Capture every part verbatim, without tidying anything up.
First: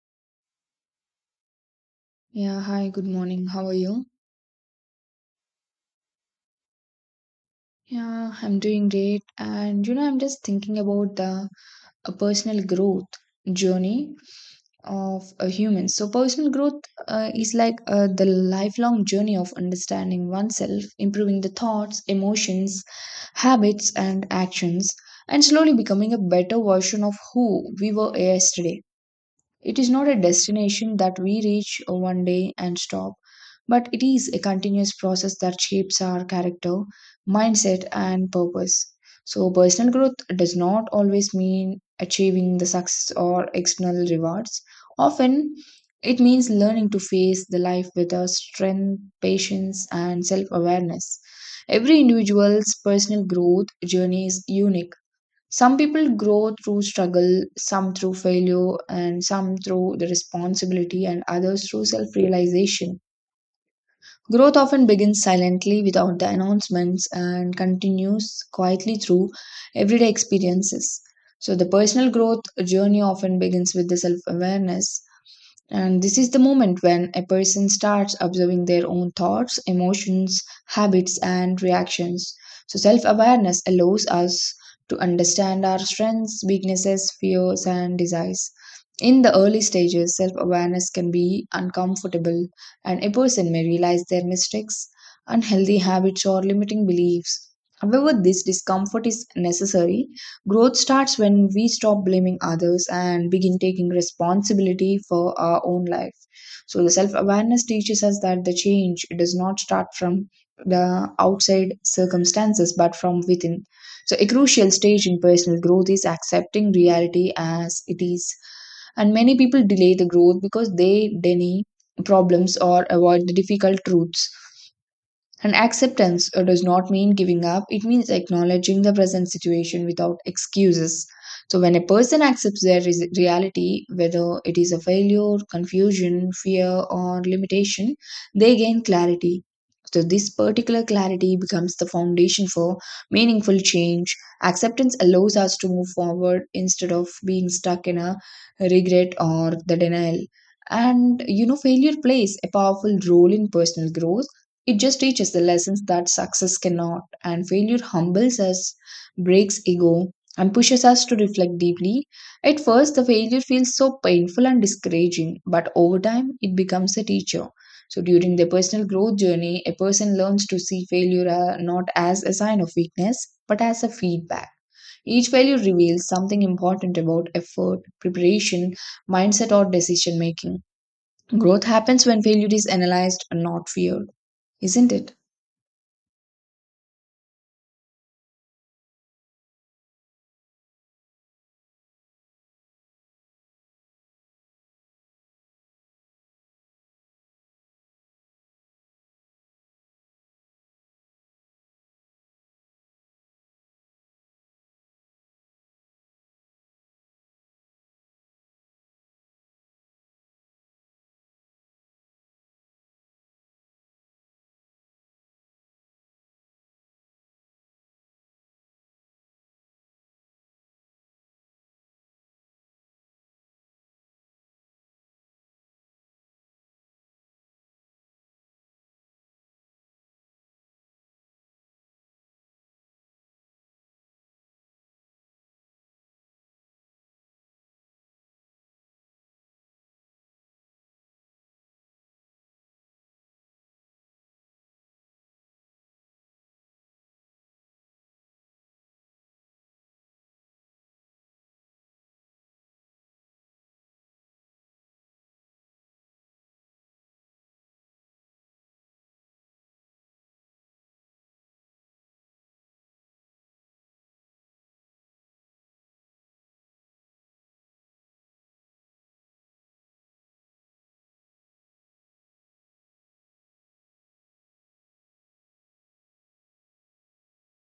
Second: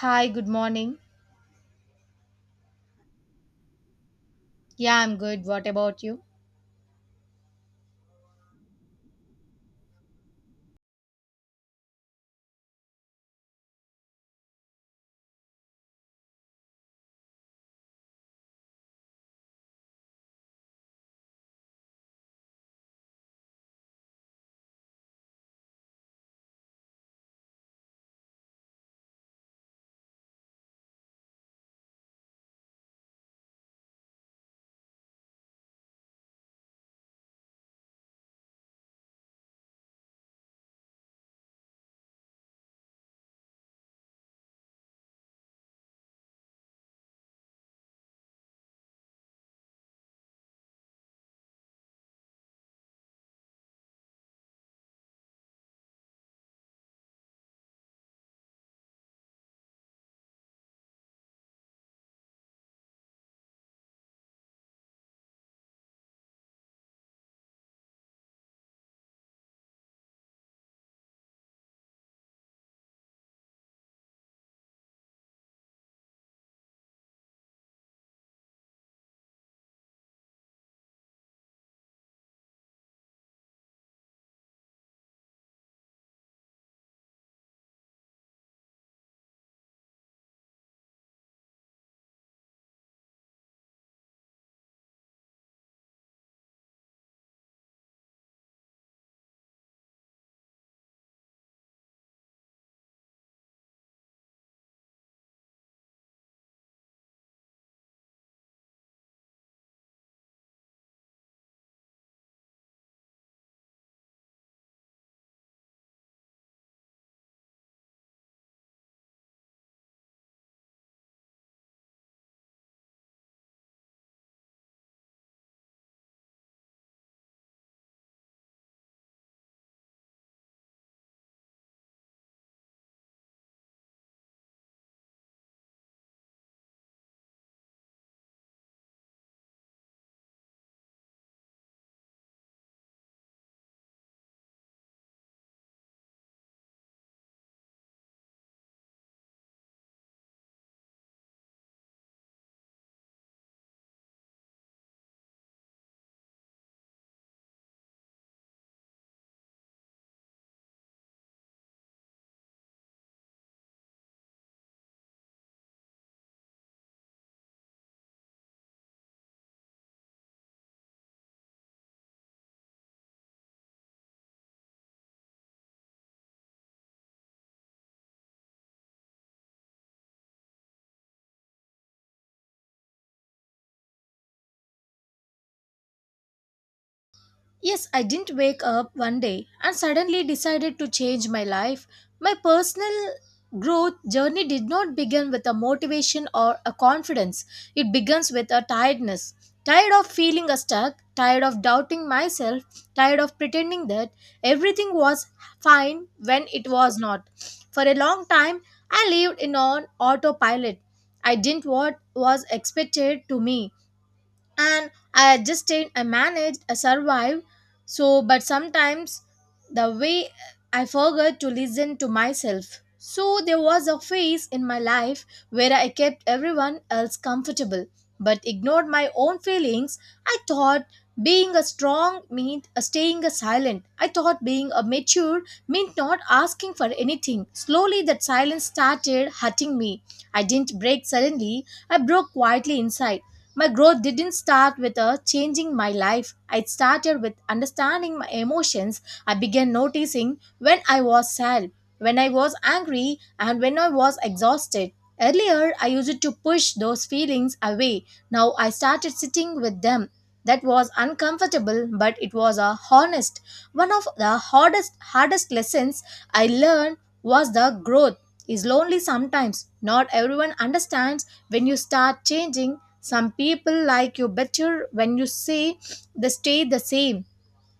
Hi, good morning. Yeah, hi, good morning. How are you? Yeah, I'm good. What about you? Yeah, I'm doing great. And you know, I'm just thinking about the uh, personal growth journey of a human. So, personal growth uh, is like uh, the lifelong journey of understanding oneself, improving the thoughts, emotions, habits, and actions, and slowly becoming a better version of who we were yesterday. It is not a destination that we reach one day and stop, but it is a continuous process that shapes our character, mindset, and purpose. So, personal growth does not always mean achieving the success or external rewards. Often, it means learning to face the life with a strength, patience, and self awareness. Every individual's personal growth journey is unique. Some people grow through struggle, some through failure, and some through the responsibility, and others through self realization. Growth often begins silently without the announcements and continues quietly through everyday experiences. So, the personal growth journey often begins with the self awareness, and this is the moment when a person starts observing their own thoughts, emotions, habits, and reactions. So, self awareness allows us to understand our strengths, weaknesses, fears, and desires. In the early stages, self awareness can be uncomfortable, and a person may realize their mistakes, unhealthy habits, or limiting beliefs. However, this discomfort is necessary. Growth starts when we stop blaming others and begin taking responsibility for our own life. So, the self awareness teaches us that the change does not start from the outside circumstances but from within. So, a crucial stage in personal growth is accepting reality as it is. And many people delay the growth because they deny problems or avoid the difficult truths. And acceptance uh, does not mean giving up, it means acknowledging the present situation without excuses. So, when a person accepts their res- reality, whether it is a failure, confusion, fear, or limitation, they gain clarity. So, this particular clarity becomes the foundation for meaningful change. Acceptance allows us to move forward instead of being stuck in a regret or the denial. And you know, failure plays a powerful role in personal growth. It just teaches the lessons that success cannot, and failure humbles us, breaks ego, and pushes us to reflect deeply. At first, the failure feels so painful and discouraging, but over time, it becomes a teacher. So, during their personal growth journey, a person learns to see failure uh, not as a sign of weakness, but as a feedback. Each failure reveals something important about effort, preparation, mindset, or decision making. Growth happens when failure is analyzed, not feared, isn't it? Yes, I didn't wake up one day and suddenly decided to change my life. My personal growth journey did not begin with a motivation or a confidence. It begins with a tiredness. Tired of feeling stuck, tired of doubting myself, tired of pretending that everything was fine when it was not. For a long time, I lived in on autopilot. I didn't what was expected to me, and I adjusted, I managed, I survived. So, but sometimes the way I forgot to listen to myself. So, there was a phase in my life where I kept everyone else comfortable but ignored my own feelings. I thought being a strong meant staying a silent. I thought being a mature meant not asking for anything. Slowly, that silence started hurting me. I didn't break suddenly, I broke quietly inside. My growth didn't start with a changing my life. It started with understanding my emotions. I began noticing when I was sad, when I was angry, and when I was exhausted. Earlier, I used to push those feelings away. Now I started sitting with them. That was uncomfortable, but it was a honest. One of the hardest hardest lessons I learned was the growth is lonely sometimes. Not everyone understands when you start changing. Some people like you better when you say they stay the same.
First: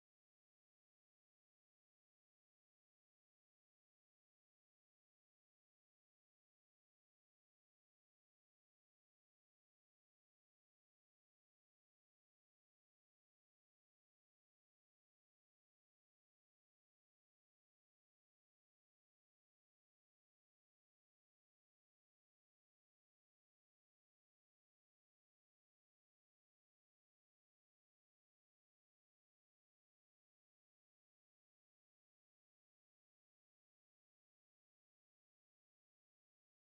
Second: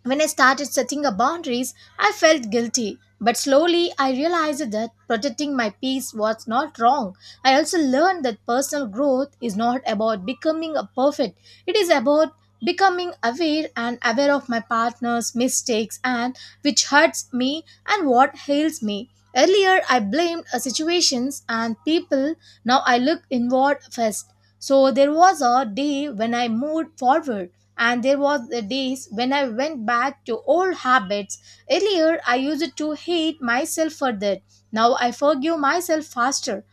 When I started setting up boundaries, I felt guilty. But slowly, I realized that protecting my peace was not wrong. I also learned that personal growth is not about becoming a perfect, it is about becoming aware and aware of my partner's mistakes and which hurts me and what heals me. Earlier, I blamed uh, situations and people. Now I look inward first. So there was a day when I moved forward, and there was the days when I went back to old habits. Earlier I used to hate myself for that. Now I forgive myself faster.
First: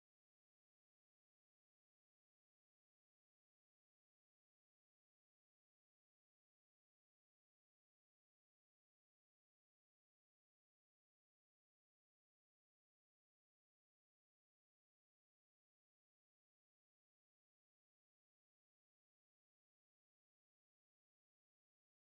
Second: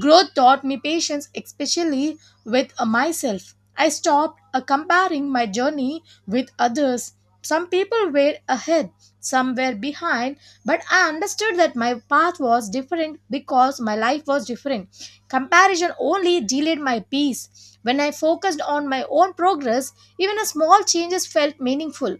Growth taught me patience, especially with uh, myself. I stopped uh, comparing my journey with others. Some people were ahead, some were behind, but I understood that my path was different because my life was different. Comparison only delayed my peace. When I focused on my own progress, even a small changes felt meaningful.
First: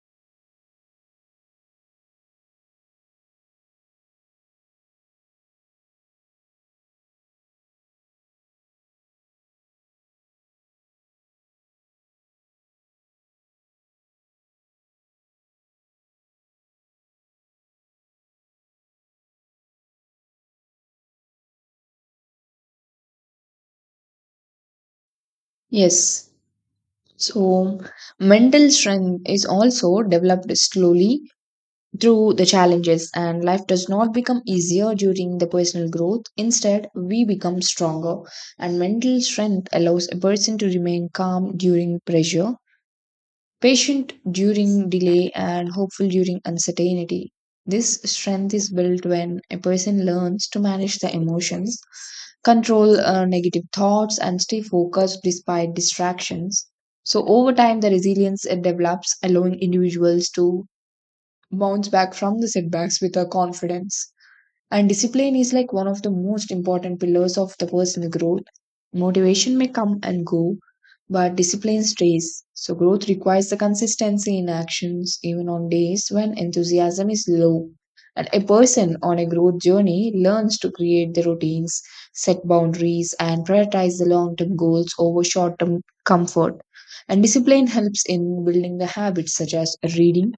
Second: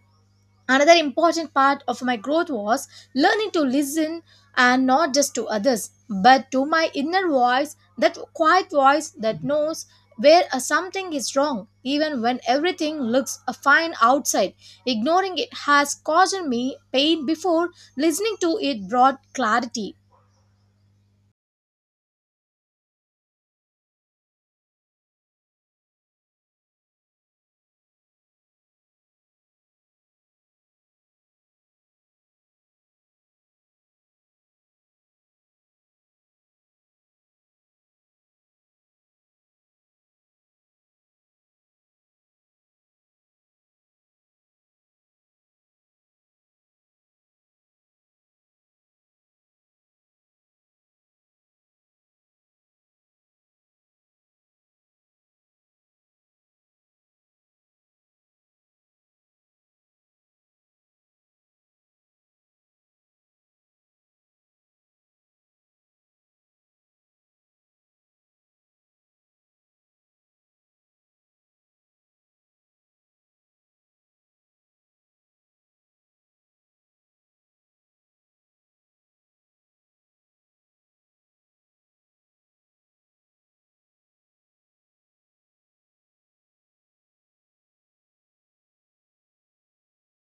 Another important part of my growth was learning to listen, and not just to others, but to my inner voice, that quiet voice that knows where uh, something is wrong, even when everything looks uh, fine outside. Ignoring it has caused me pain before. Listening to it brought clarity. Yes. So mental strength is also developed slowly through the challenges, and life does not become easier during the personal growth. Instead, we become stronger, and mental strength allows a person to remain calm during pressure, patient during delay, and hopeful during uncertainty. This strength is built when a person learns to manage the emotions, control uh, negative thoughts, and stay focused despite distractions. So, over time, the resilience it develops, allowing individuals to bounce back from the setbacks with a confidence. And discipline is like one of the most important pillars of the personal growth. Motivation may come and go, but discipline stays. So, growth requires the consistency in actions, even on days when enthusiasm is low. And a person on a growth journey learns to create the routines, set boundaries, and prioritize the long term goals over short term comfort. And discipline helps in building the habits such as reading,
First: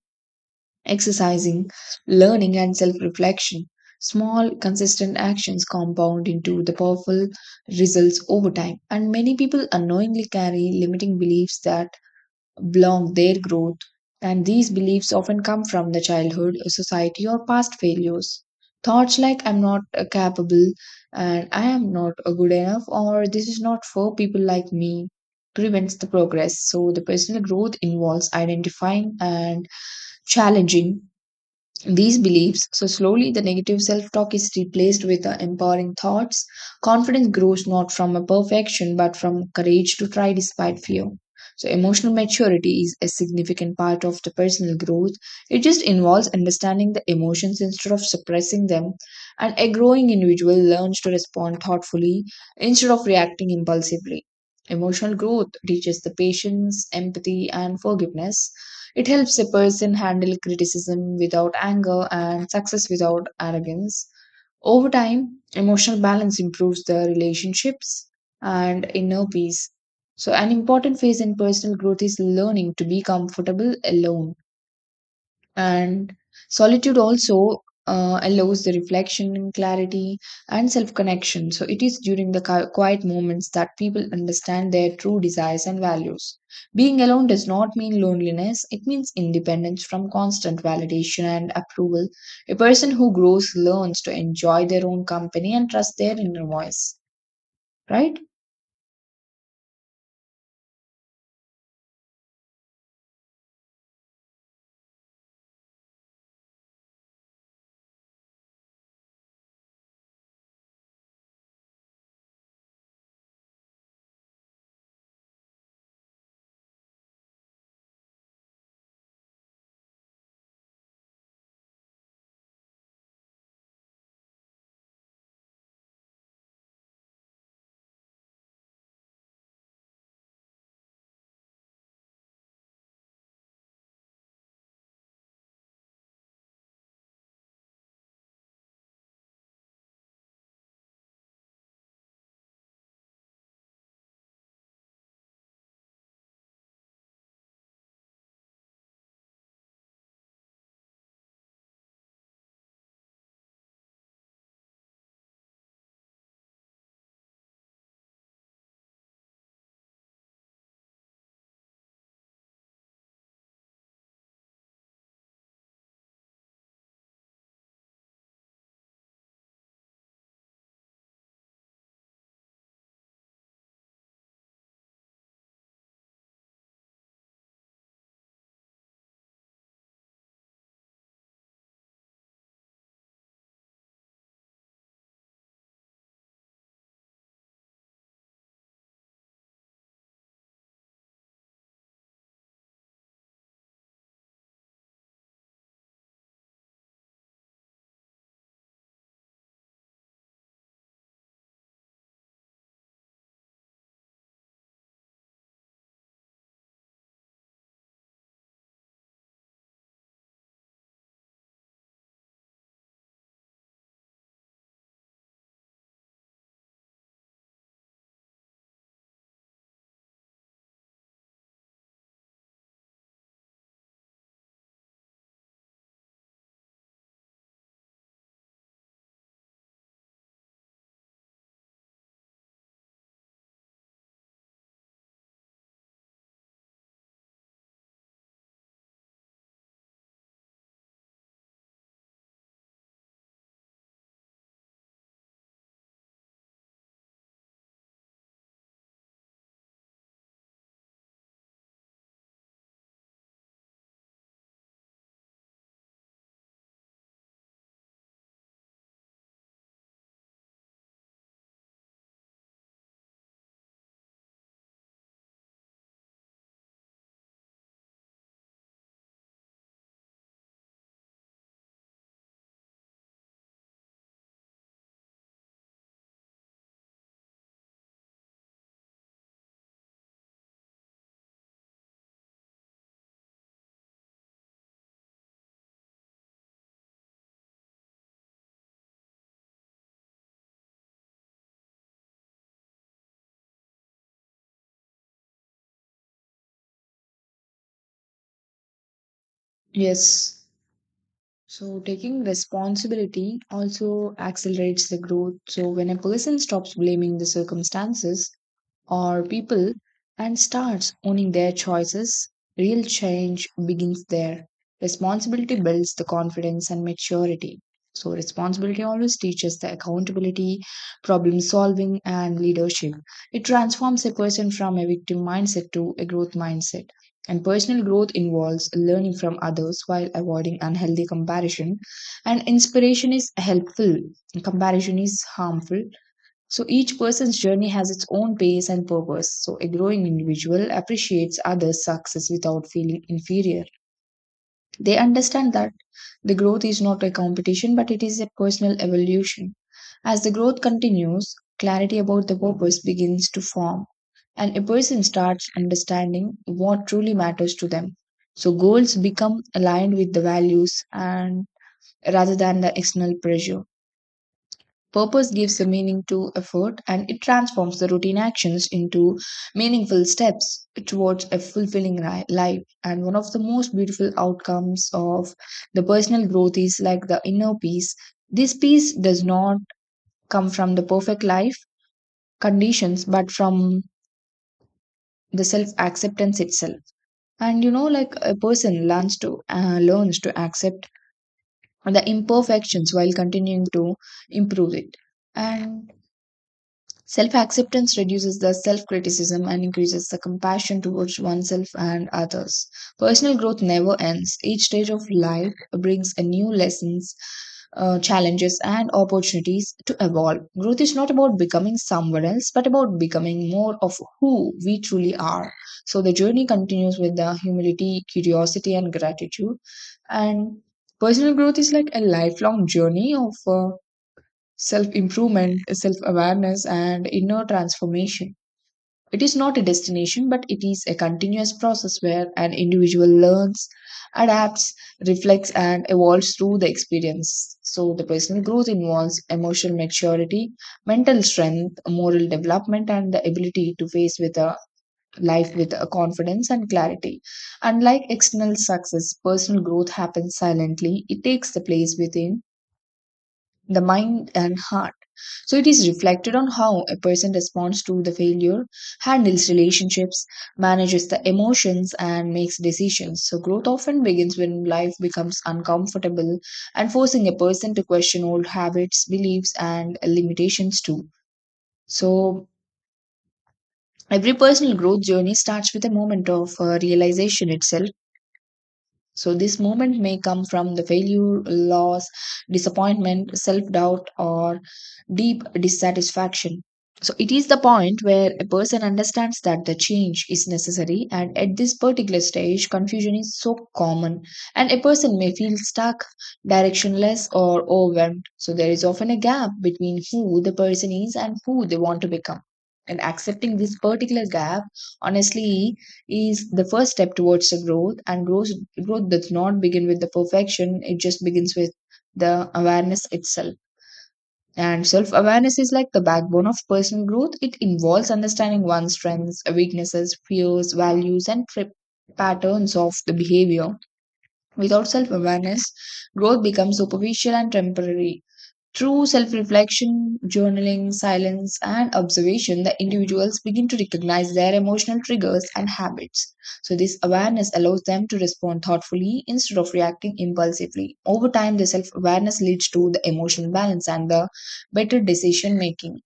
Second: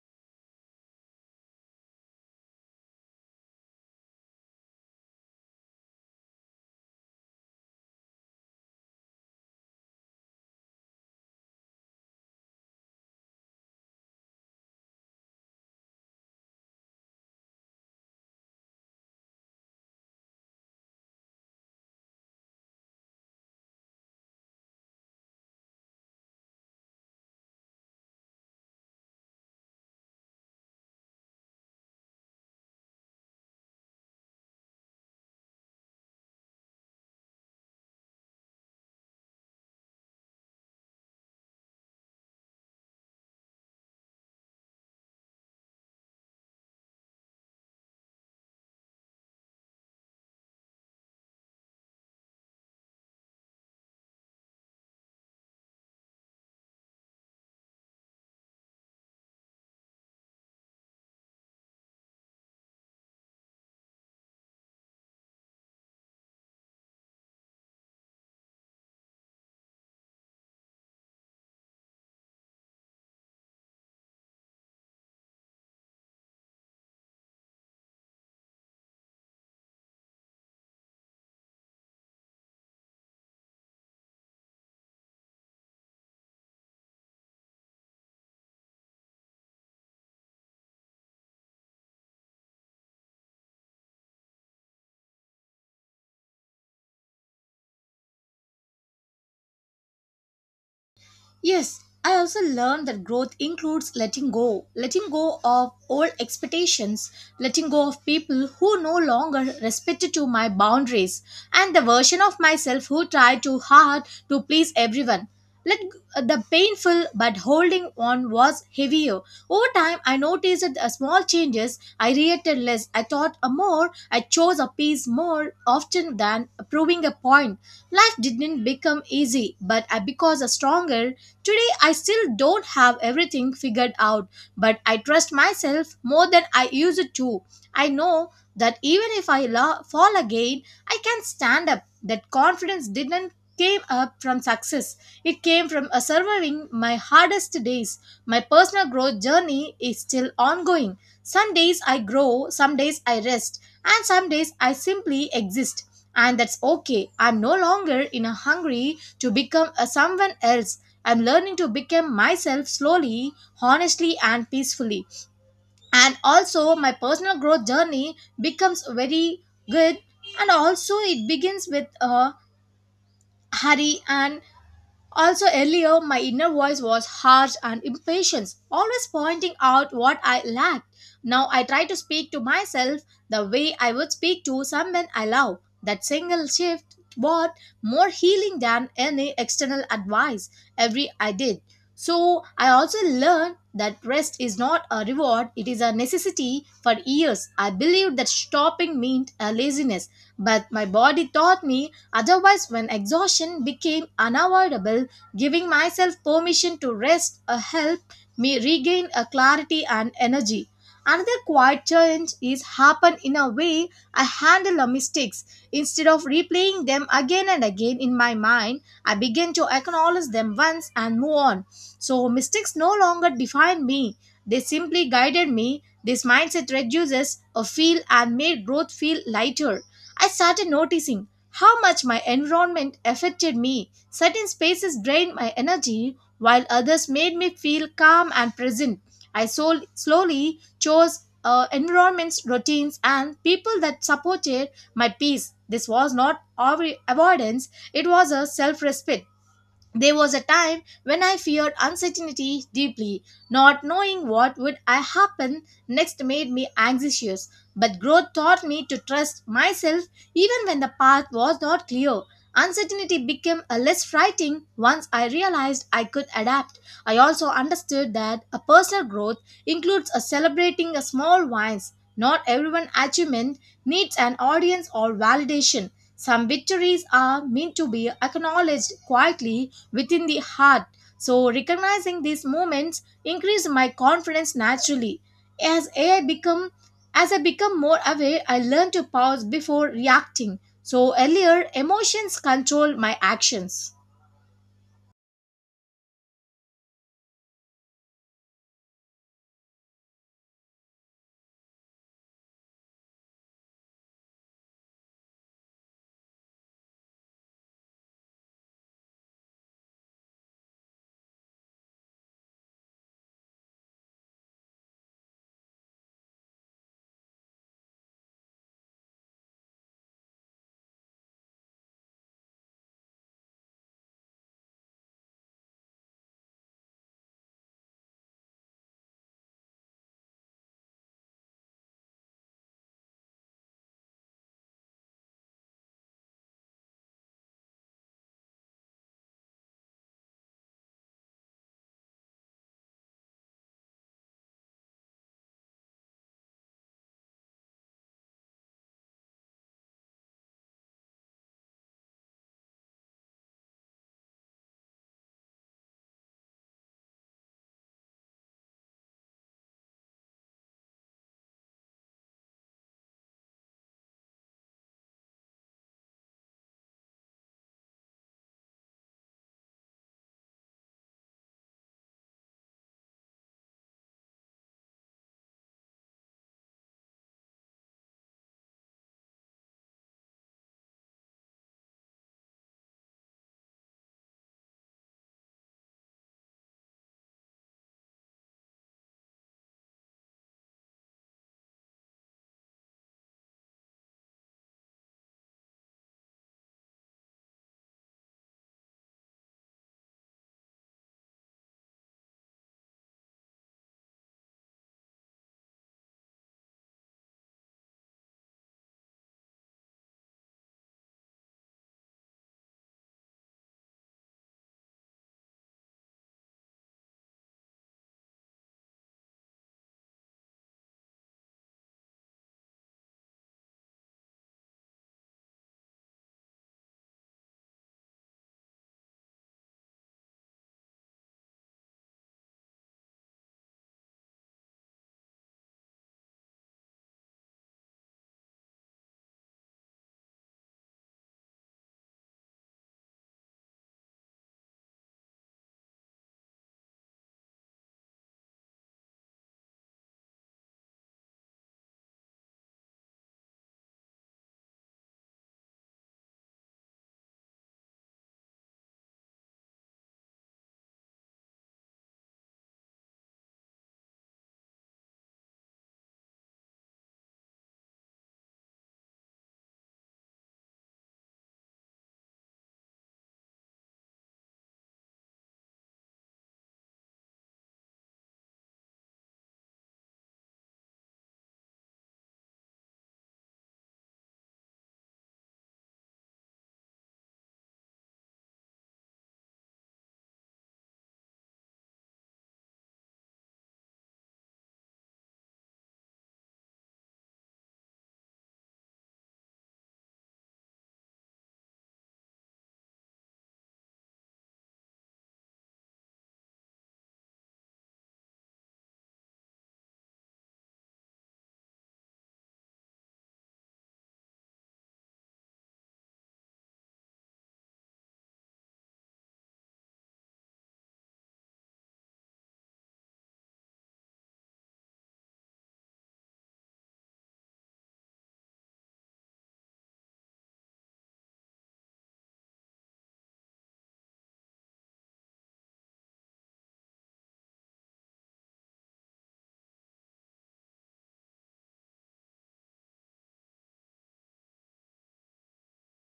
exercising, learning, and self reflection. Small, consistent actions compound into the powerful results over time, and many people unknowingly carry limiting beliefs that block their growth. And these beliefs often come from the childhood, society, or past failures. Thoughts like I'm not uh, capable, and I am not uh, good enough, or this is not for people like me, prevents the progress. So, the personal growth involves identifying and challenging these beliefs. So slowly the negative self-talk is replaced with the empowering thoughts. Confidence grows not from a perfection but from courage to try despite fear. So emotional maturity is a significant part of the personal growth. It just involves understanding the emotions instead of suppressing them. And a growing individual learns to respond thoughtfully instead of reacting impulsively. Emotional growth teaches the patience, empathy, and forgiveness. It helps a person handle criticism without anger and success without arrogance. Over time, emotional balance improves the relationships and inner peace. So, an important phase in personal growth is learning to be comfortable alone. And solitude also uh, allows the reflection and clarity and self connection. So it is during the qui- quiet moments that people understand their true desires and values. Being alone does not mean loneliness, it means independence from constant validation and approval. A person who grows learns to enjoy their own company and trust their inner voice, right? Yes, I also learned that growth includes letting go, letting go of old expectations, letting go of people who no longer respected to my boundaries, and the version of myself who tried too hard to please everyone. Let g- the painful but holding on was heavier. Over time, I noticed that the small changes. I reacted less, I thought a more, I chose a piece more often than proving a point. Life didn't become easy, but I because a stronger. Today, I still don't have everything figured out, but I trust myself more than I used to. I know that even if I lo- fall again, I can stand up. That confidence didn't came up from success. It came from uh, surviving my hardest days. My personal growth journey is still ongoing. Some days I grow, some days I rest, and some days I simply exist. And that's okay. I'm no longer in a hungry to become a someone else. I'm learning to become myself slowly, honestly, and peacefully. And also, my personal growth journey becomes very good. And also, it begins with a hurry, and also, earlier, my inner voice was harsh and impatient, always pointing out what I lacked. Now I try to speak to myself the way I would speak to someone I love. That single shift brought more healing than any external advice every I did. So I also learned that rest is not a reward, it is a necessity for years. I believed that stopping meant a laziness, but my body taught me otherwise when exhaustion became unavoidable. Giving myself permission to rest uh, helped me regain a clarity and energy. Another quiet change is happen in a way I handle a mistakes. Instead of replaying them again and again in my mind, I begin to acknowledge them once and move on. So mistakes no longer define me. They simply guided me. This mindset reduces a feel and made growth feel lighter. I started noticing how much my environment affected me. Certain spaces drained my energy, while others made me feel calm and present. I sol- slowly chose uh, environments, routines, and people that supported my peace. This was not av- avoidance, it was a self respect. There was a time when I feared uncertainty deeply. Not knowing what would I happen next made me anxious, but growth taught me to trust myself even when the path was not clear. Uncertainty became a less frightening once I realized I could adapt. I also understood that a personal growth includes a celebrating a small wins. Not everyone achievement needs an audience or validation. Some victories are meant to be acknowledged quietly within the heart. So, recognizing these moments increased my confidence naturally. As I become as I become more aware, I learn to pause before reacting. So, earlier emotions control my actions. Yes. So, taking responsibility also accelerates the growth. So, when a person stops blaming the circumstances or people and starts owning their choices, real change begins there. Responsibility builds the confidence and maturity. So, responsibility always teaches the accountability, problem solving, and leadership. It transforms a person from a victim mindset to a growth mindset. And personal growth involves learning from others while avoiding unhealthy comparison. And inspiration is helpful, comparison is harmful, so each person's journey has its own pace and purpose. So a growing individual appreciates others' success without feeling inferior. They understand that the growth is not a competition, but it is a personal evolution. As the growth continues, clarity about the purpose begins to form, and a person starts understanding what truly matters to them. So goals become aligned with the values and rather than the external pressure. Purpose gives a meaning to effort, and it transforms the routine actions into meaningful steps towards a fulfilling ri- life. And one of the most beautiful outcomes of the personal growth is like the inner peace. This peace does not come from the perfect life conditions, but from the self acceptance itself. And you know, like a person learns to uh, learns to accept the imperfections while continuing to improve it. And self acceptance reduces the self criticism and increases the compassion towards oneself and others. Personal growth never ends. Each stage of life brings a new lessons, uh, challenges, and opportunities to evolve. Growth is not about becoming someone else, but about becoming more of who we truly are. So the journey continues with the humility, curiosity, and gratitude. And personal growth is like a lifelong journey of Uh, self improvement, self awareness, and inner transformation. It is not a destination, but it is a continuous process where an individual learns, adapts, reflects, and evolves through the experience. So, the personal growth involves emotional maturity, mental strength, moral development, and the ability to face with a life with a confidence and clarity. Unlike external success, personal growth happens silently. It takes the place within the mind and heart. So it is reflected on how a person responds to the failure, handles relationships, manages the emotions, and makes decisions. So growth often begins when life becomes uncomfortable and forcing a person to question old habits, beliefs, and limitations too. So every personal growth journey starts with a moment of uh, realization itself. So, this moment may come from the failure, loss, disappointment, self doubt, or deep dissatisfaction. So, it is the point where a person understands that the change is necessary, and at this particular stage, confusion is so common, and a person may feel stuck, directionless, or overwhelmed. So, there is often a gap between who the person is and who they want to become. And accepting this particular gap honestly is the first step towards the growth. And growth, growth does not begin with the perfection. It just begins with the awareness itself. And self awareness is like the backbone of personal growth. It involves understanding one's strengths, weaknesses, fears, values, and trip patterns of the behavior. Without self awareness, growth becomes superficial and temporary. Through self reflection, journaling, silence, and observation, the individuals begin to recognize their emotional triggers and habits. So, this awareness allows them to respond thoughtfully instead of reacting impulsively. Over time, the self awareness leads to the emotional balance and the better decision making.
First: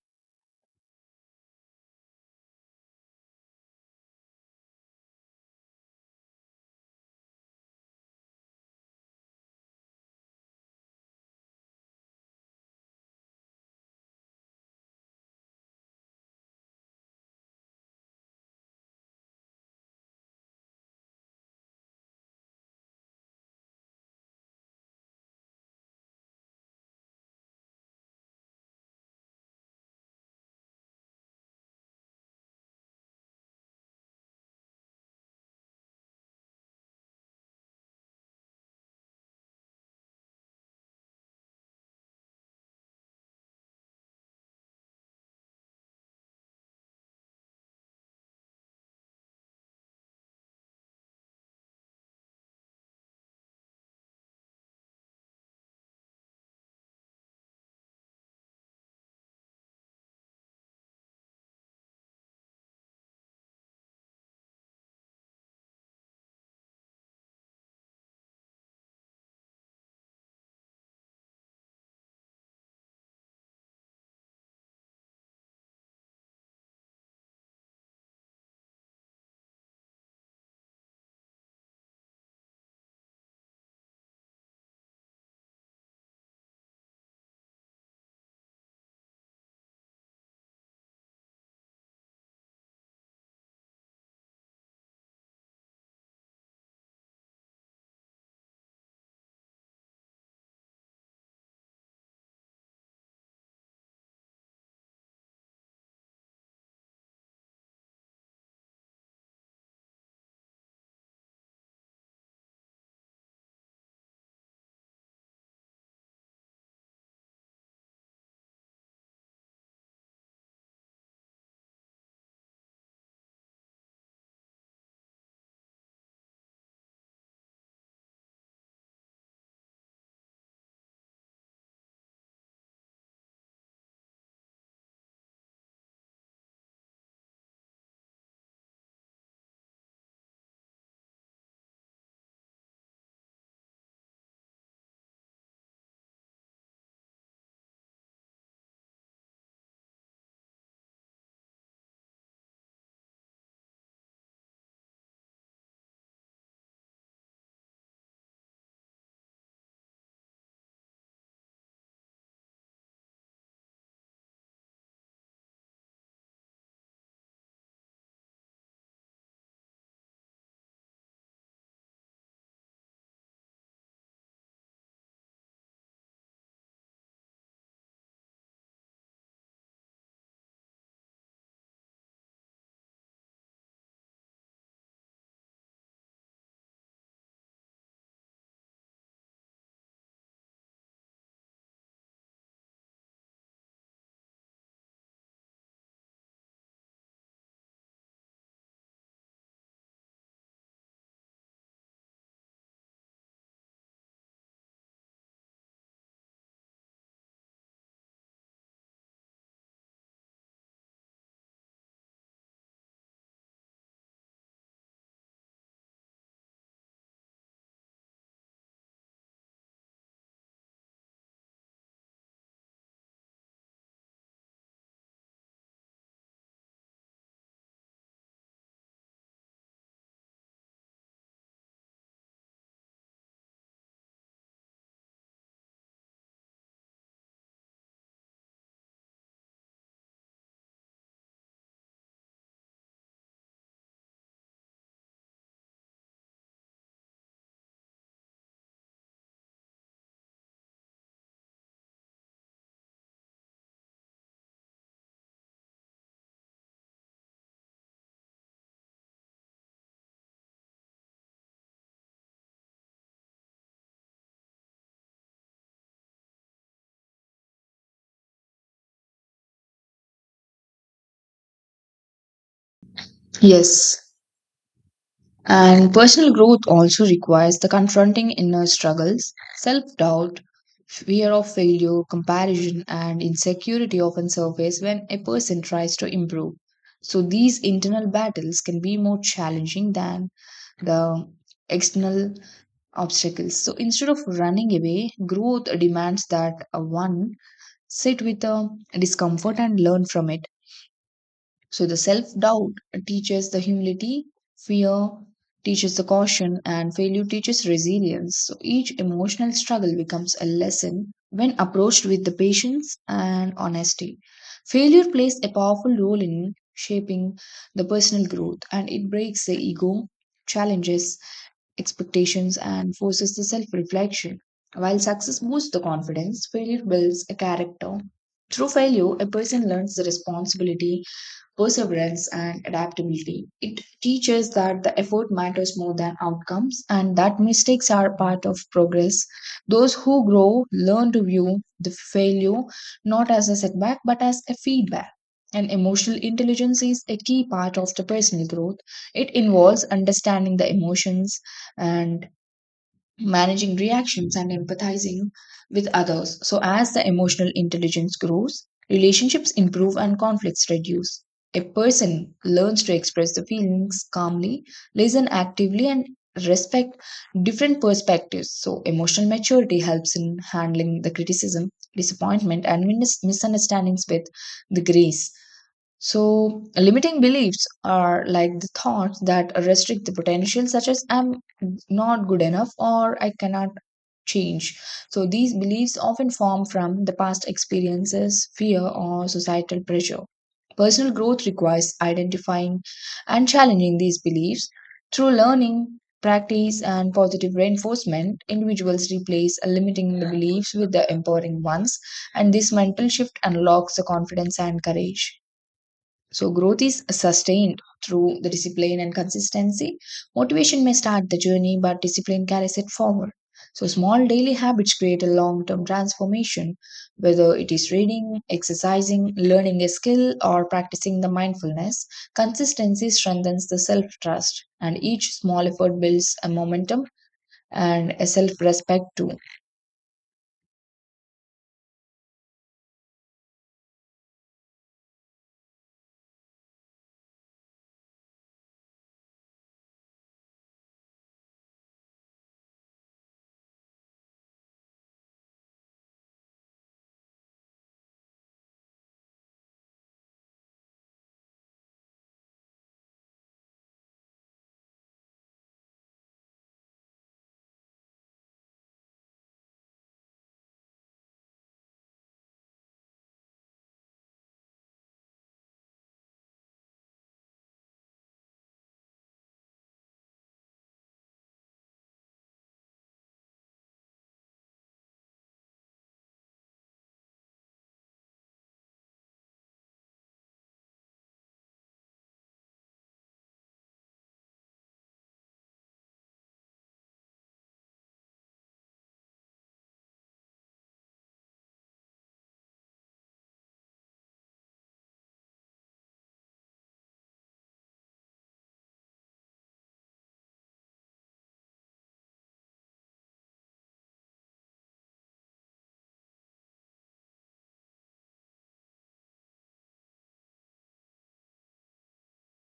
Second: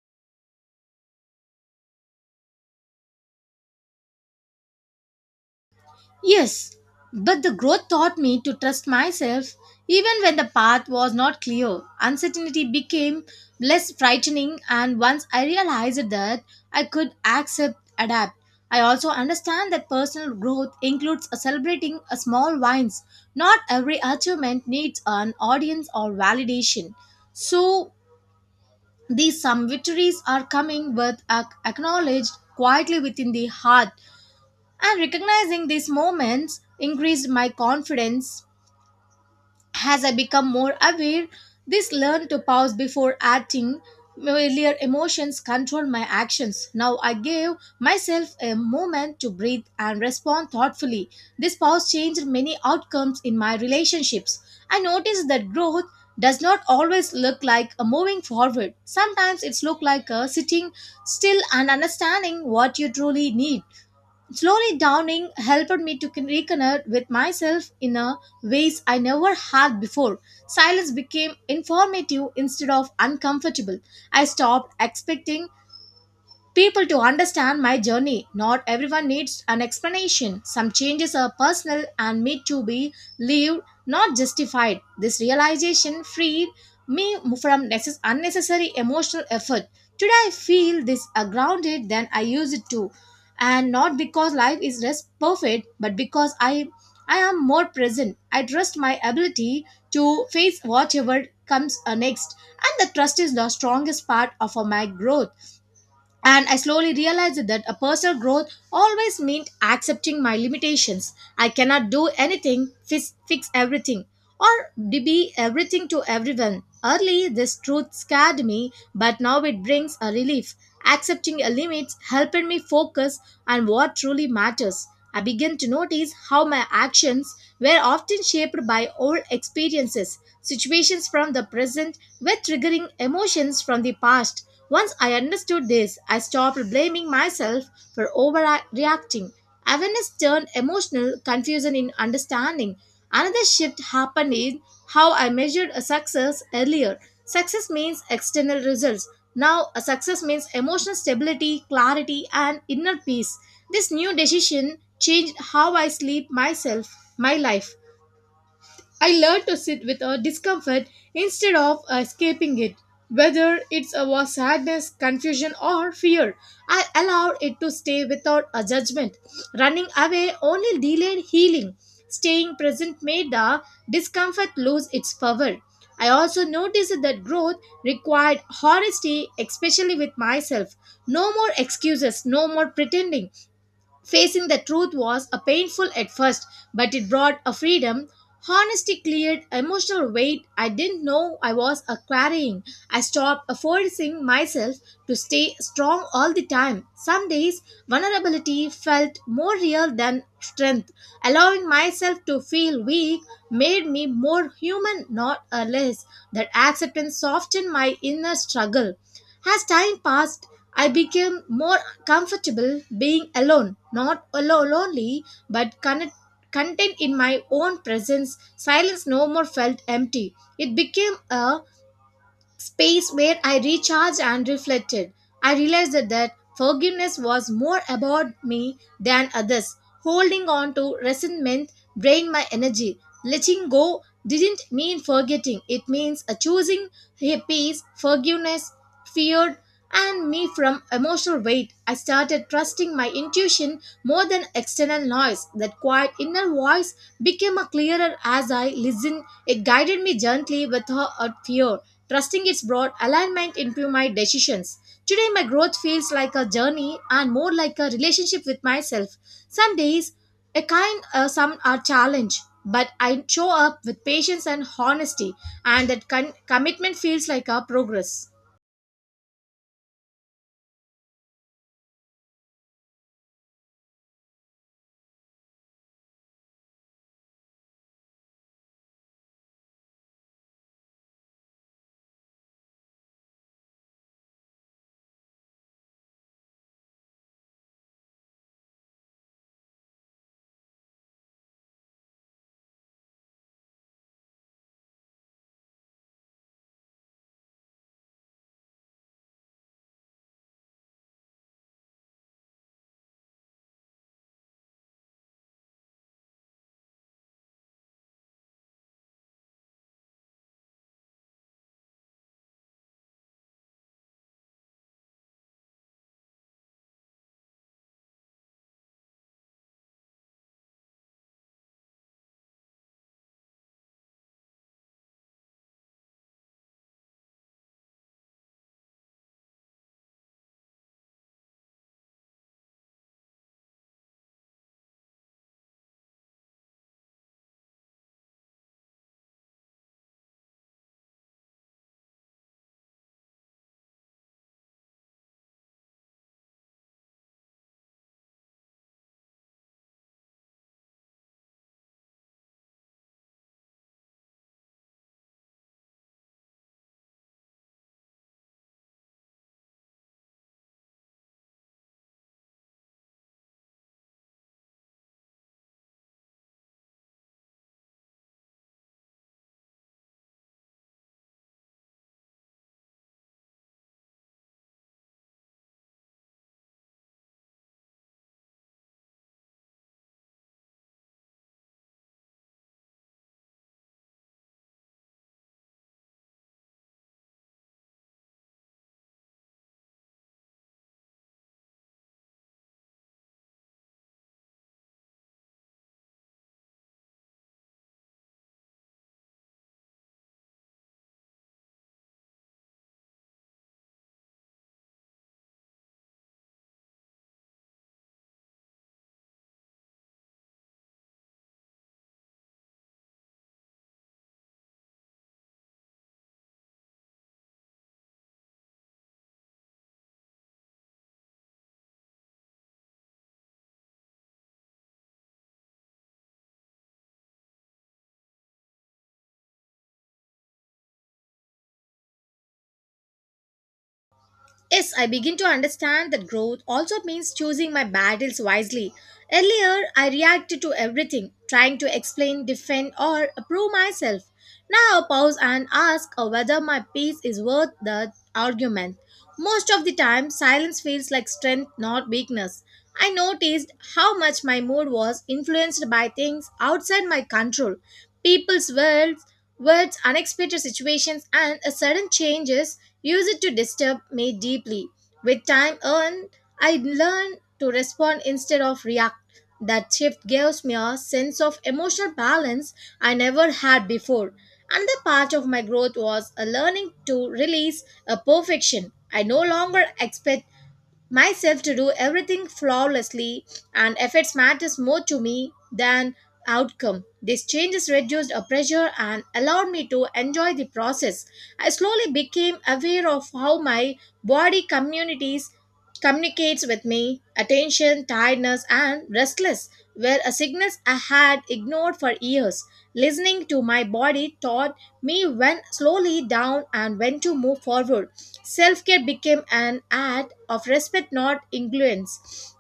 Yes, but the growth taught me to trust myself even when the path was not clear. Uncertainty became less frightening, and once I realized that I could accept, adapt. I also understand that personal growth includes celebrating a small wins. Not every achievement needs an audience or validation. So, these some victories are coming with ac- acknowledged quietly within the heart, and recognizing these moments increased my confidence as I become more aware. This learn to pause before acting. Earlier emotions control my actions. Now I gave myself a moment to breathe and respond thoughtfully. This pause changed many outcomes in my relationships. I noticed that growth does not always look like a moving forward. Sometimes it's look like a sitting still and understanding what you truly need. Slowly downing helped me to con- reconnect with myself in a ways I never had before. Silence became informative instead of uncomfortable. I stopped expecting people to understand my journey. Not everyone needs an explanation. Some changes are personal and need to be lived, not justified. This realization freed me from necess- unnecessary emotional effort. Today I feel this uh, grounded than I used to, and not because life is less perfect, but because I I am more present. I trust my ability to face whatever comes uh, next, and the trust is the strongest part of uh, my growth, and I slowly realized that a personal growth always meant accepting my limitations. I cannot do anything, fix, fix everything, or be everything to everyone. Early, this truth scared me, but now it brings a relief. Accepting a limits helped me focus on what truly matters. I began to notice how my actions were often shaped by old experiences, situations from the present were triggering emotions from the past. Once I understood this, I stopped blaming myself for overreacting. Awareness turned emotional confusion in understanding. Another shift happened in how I measured a success earlier. Success means external results. Now, a success means emotional stability, clarity, and inner peace. This new decision changed how I sleep myself, my life. I learn to sit with a discomfort instead of escaping it. Whether it's our sadness, confusion, or fear, I allow it to stay without a judgment. Running away only delayed healing. Staying present made the discomfort lose its power. I also noticed that growth required honesty, especially with myself. No more excuses, no more pretending. Facing the truth was a painful at first, but it brought a freedom. Honesty cleared emotional weight I didn't know I was a carrying. I stopped forcing myself to stay strong all the time. Some days, vulnerability felt more real than strength. Allowing myself to feel weak made me more human, not a less. That acceptance softened my inner struggle. As time passed, I became more comfortable being alone, not alone lonely, but connect, content in my own presence. Silence no more felt empty. It became a space where I recharged and reflected. I realized that, that forgiveness was more about me than others. Holding on to resentment drained my energy. Letting go didn't mean forgetting, it means a choosing peace, forgiveness, fear, and me from emotional weight. I started trusting my intuition more than external noise. That quiet inner voice became a clearer as I listened. It guided me gently without fear, trusting its broad alignment into my decisions. Today, my growth feels like a journey and more like a relationship with myself. Some days, a kind, uh, some are challenge, but I show up with patience and honesty, and that con- commitment feels like a progress. Yes. And personal growth also requires the confronting inner struggles. Self doubt, fear of failure, comparison, and insecurity often surface when a person tries to improve. So, these internal battles can be more challenging than the external obstacles. So, instead of running away, growth demands that uh, one sit with the discomfort and learn from it. So the self-doubt teaches the humility, fear teaches the caution, and failure teaches resilience. So each emotional struggle becomes a lesson when approached with the patience and honesty. Failure plays a powerful role in shaping the personal growth, and it breaks the ego, challenges expectations, and forces the self-reflection. While success boosts the confidence, failure builds a character. Through failure, a person learns the responsibility, perseverance, and adaptability. It teaches that the effort matters more than outcomes and that mistakes are part of progress. Those who grow learn to view the failure not as a setback but as a feedback. And emotional intelligence is a key part of the personal growth. It involves understanding the emotions and managing reactions and empathizing with others. So, as the emotional intelligence grows, relationships improve and conflicts reduce. A person learns to express the feelings calmly, listen actively, and respect different perspectives. So, emotional maturity helps in handling the criticism, disappointment, and mis- misunderstandings with the grace. So, limiting beliefs are like the thoughts that restrict the potential, such as I'm not good enough or I cannot change. So, these beliefs often form from the past experiences, fear, or societal pressure. Personal growth requires identifying and challenging these beliefs. Through learning, practice, and positive reinforcement, individuals replace limiting the beliefs with the empowering ones, and this mental shift unlocks the confidence and courage. So, growth is sustained through the discipline and consistency. Motivation may start the journey, but discipline carries it forward. So, small daily habits create a long term transformation, whether it is reading, exercising, learning a skill, or practicing the mindfulness. Consistency strengthens the self trust, and each small effort builds a momentum and a self respect too. Yes, I begin to understand that growth also means choosing my battles wisely. Earlier, I reacted to everything, trying to explain, defend, or prove myself. Now, I pause and ask whether my peace is worth the argument. Most of the time, silence feels like strength, not weakness. I noticed how much my mood was influenced by things outside my control, people's world, words, unexpected situations, and a sudden changes use it to disturb me deeply. With time earned, I learn to respond instead of react. That shift gives me a sense of emotional balance I never had before. Another part of my growth was a learning to release a perfection. I no longer expect myself to do everything flawlessly, and efforts matters more to me than outcome. These changes reduced a pressure and allowed me to enjoy the process. I slowly became aware of how my body communities communicates with me. Attention, tiredness, and restless were a signals I had ignored for years. Listening to my body taught me went slowly down and went to move forward. Self care became an act of respect, not influence.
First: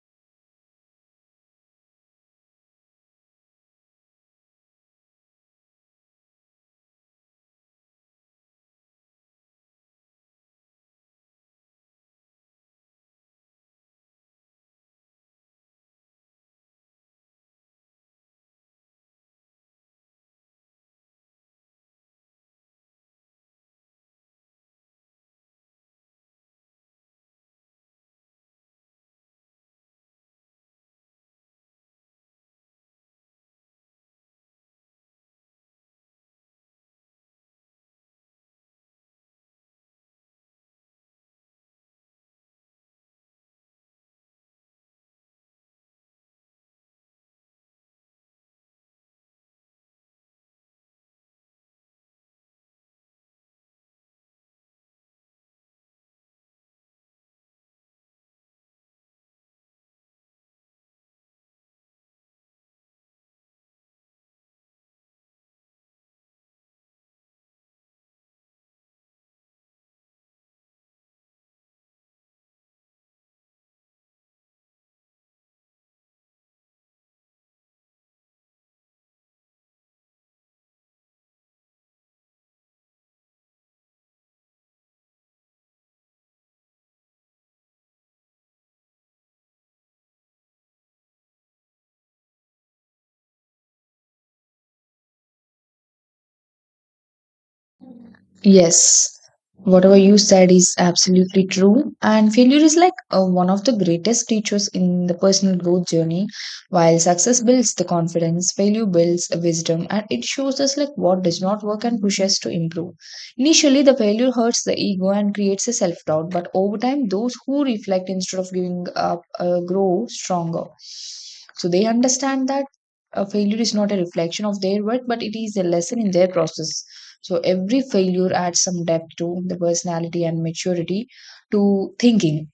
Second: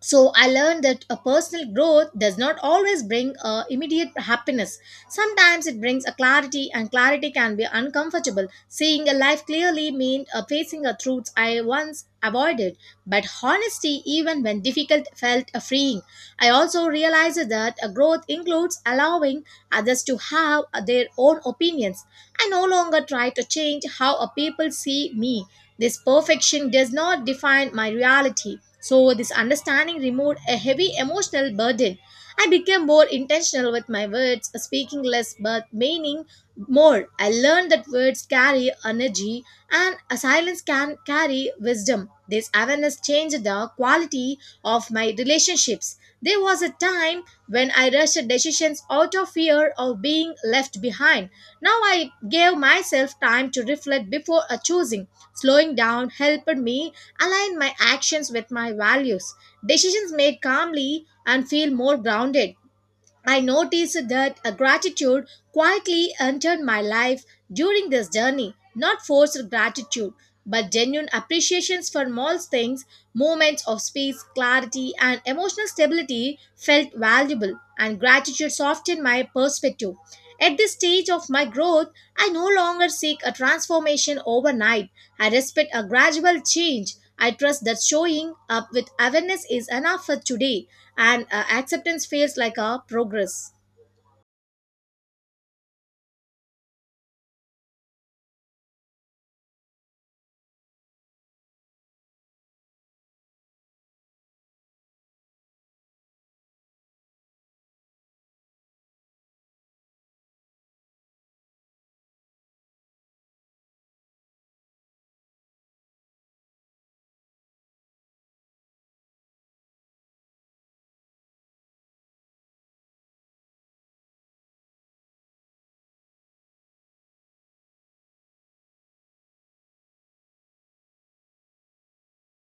So I learned that a personal growth does not always bring uh, immediate happiness. Sometimes it brings a clarity, and clarity can be uncomfortable. Seeing a life clearly means uh, facing a truths I once avoided, but honesty, even when difficult, felt uh, freeing. I also realized that a growth includes allowing others to have uh, their own opinions. I no longer try to change how a people see me. This perfection does not define my reality. So, this understanding removed a heavy emotional burden. I became more intentional with my words, speaking less but meaning more. I learned that words carry energy and a silence can carry wisdom. This awareness changed the quality of my relationships. There was a time when I rushed decisions out of fear of being left behind. Now I gave myself time to reflect before uh, choosing. Slowing down helped me align my actions with my values. Decisions made calmly and feel more grounded. I noticed that a gratitude quietly entered my life during this journey. Not forced gratitude, but genuine appreciations for small things, moments of space, clarity, and emotional stability felt valuable, and gratitude softened my perspective. At this stage of my growth, I no longer seek a transformation overnight. I respect a gradual change. I trust that showing up with awareness is enough for today, and uh, acceptance feels like a progress. Yes, whatever you said is absolutely true. And failure is like uh, one of the greatest teachers in the personal growth journey. While success builds the confidence, failure builds a wisdom and it shows us like what does not work and pushes to improve. Initially, the failure hurts the ego and creates a self doubt, but over time, those who reflect instead of giving up uh, grow stronger. So they understand that a failure is not a reflection of their work, but it is a lesson in their process. So every failure adds some depth to the personality and maturity to thinking.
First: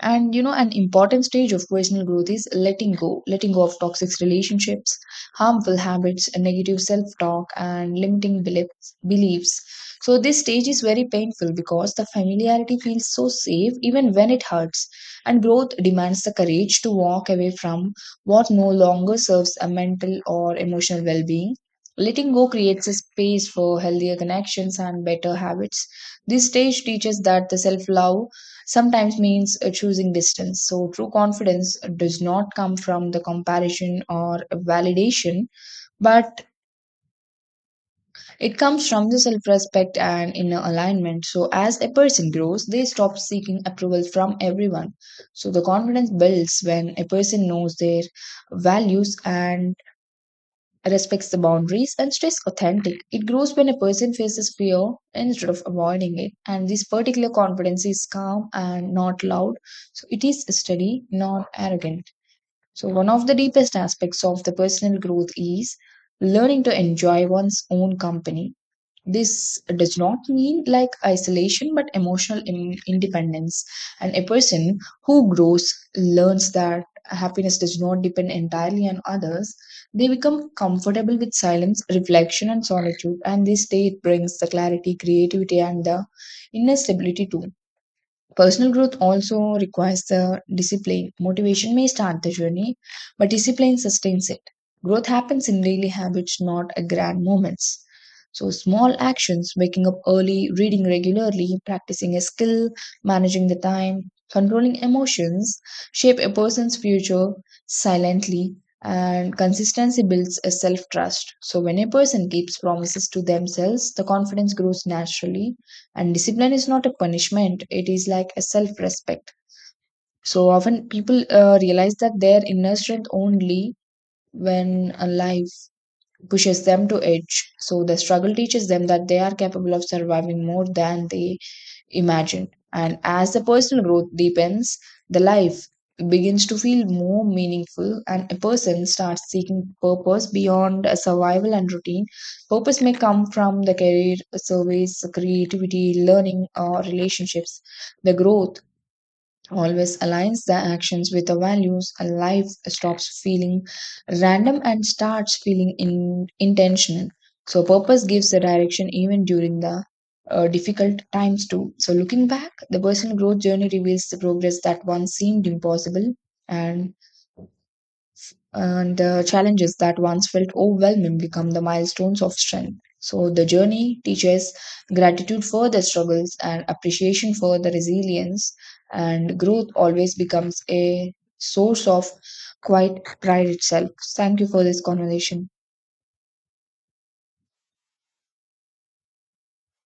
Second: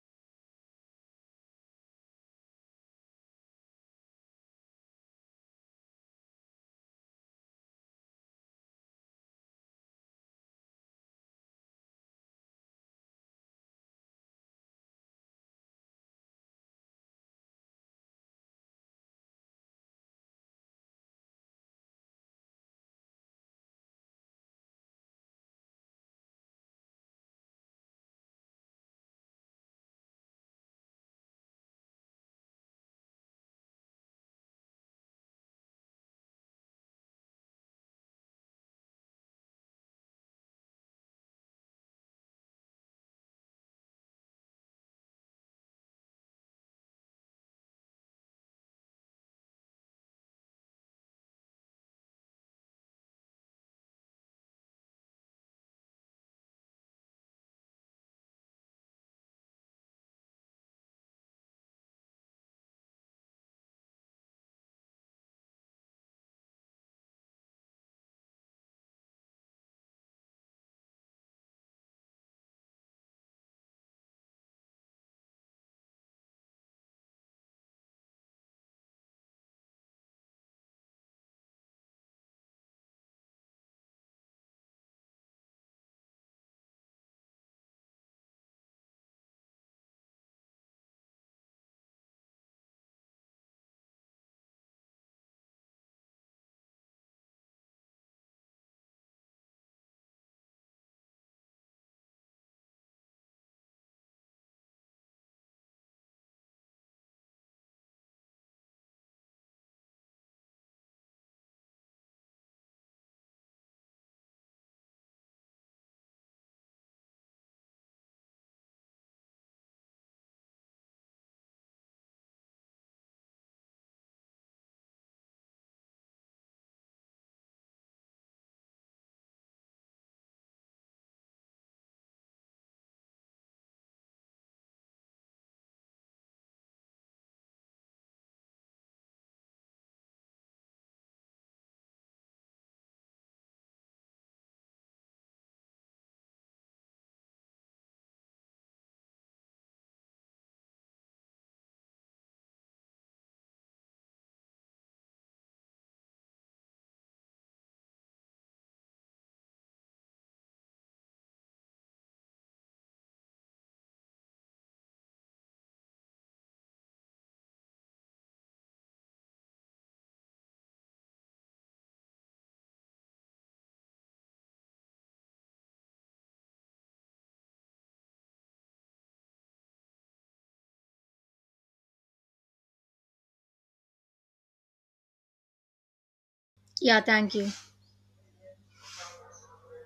And you know an important stage of personal growth is letting go, letting go of toxic relationships, harmful habits, negative self talk, and limiting beliefs beliefs so this stage is very painful because the familiarity feels so safe even when it hurts, and growth demands the courage to walk away from what no longer serves a mental or emotional well-being. Letting go creates a space for healthier connections and better habits. This stage teaches that the self love sometimes means uh, choosing distance. So, true confidence does not come from the comparison or validation, but it comes from the self respect and inner alignment. So, as a person grows, they stop seeking approval from everyone. So, the confidence builds when a person knows their values and respects the boundaries and stays authentic. It grows when a person faces fear instead of avoiding it. And this particular confidence is calm and not loud. So it is steady, not arrogant. So one of the deepest aspects of the personal growth is learning to enjoy one's own company. This does not mean like isolation but emotional in- independence. And a person who grows learns that happiness does not depend entirely on others. They become comfortable with silence, reflection, and solitude, and this state brings the clarity, creativity, and the inner stability too. Personal growth also requires the discipline. Motivation may start the journey, but discipline sustains it. Growth happens in daily habits, not a grand moments. So, small actions, waking up early, reading regularly, practicing a skill, managing the time, controlling emotions, shape a person's future silently, and consistency builds a self trust. So, when a person keeps promises to themselves, the confidence grows naturally and discipline is not a punishment, it is like a self respect. So often people uh, realize that their inner strength only when a life pushes them to edge. So the struggle teaches them that they are capable of surviving more than they imagined. And as the personal growth deepens, the life begins to feel more meaningful, and a person starts seeking purpose beyond a survival and routine. Purpose may come from the career, service, creativity, learning, or relationships. The growth always aligns the actions with the values and life stops feeling random and starts feeling in, intentional. So purpose gives the direction even during the uh, difficult times too. So looking back, the personal growth journey reveals the progress that once seemed impossible, and and the challenges that once felt overwhelming become the milestones of strength. So the journey teaches gratitude for the struggles and appreciation for the resilience, and growth always becomes a source of quite pride itself. Thank you for this conversation. Yeah, thank you.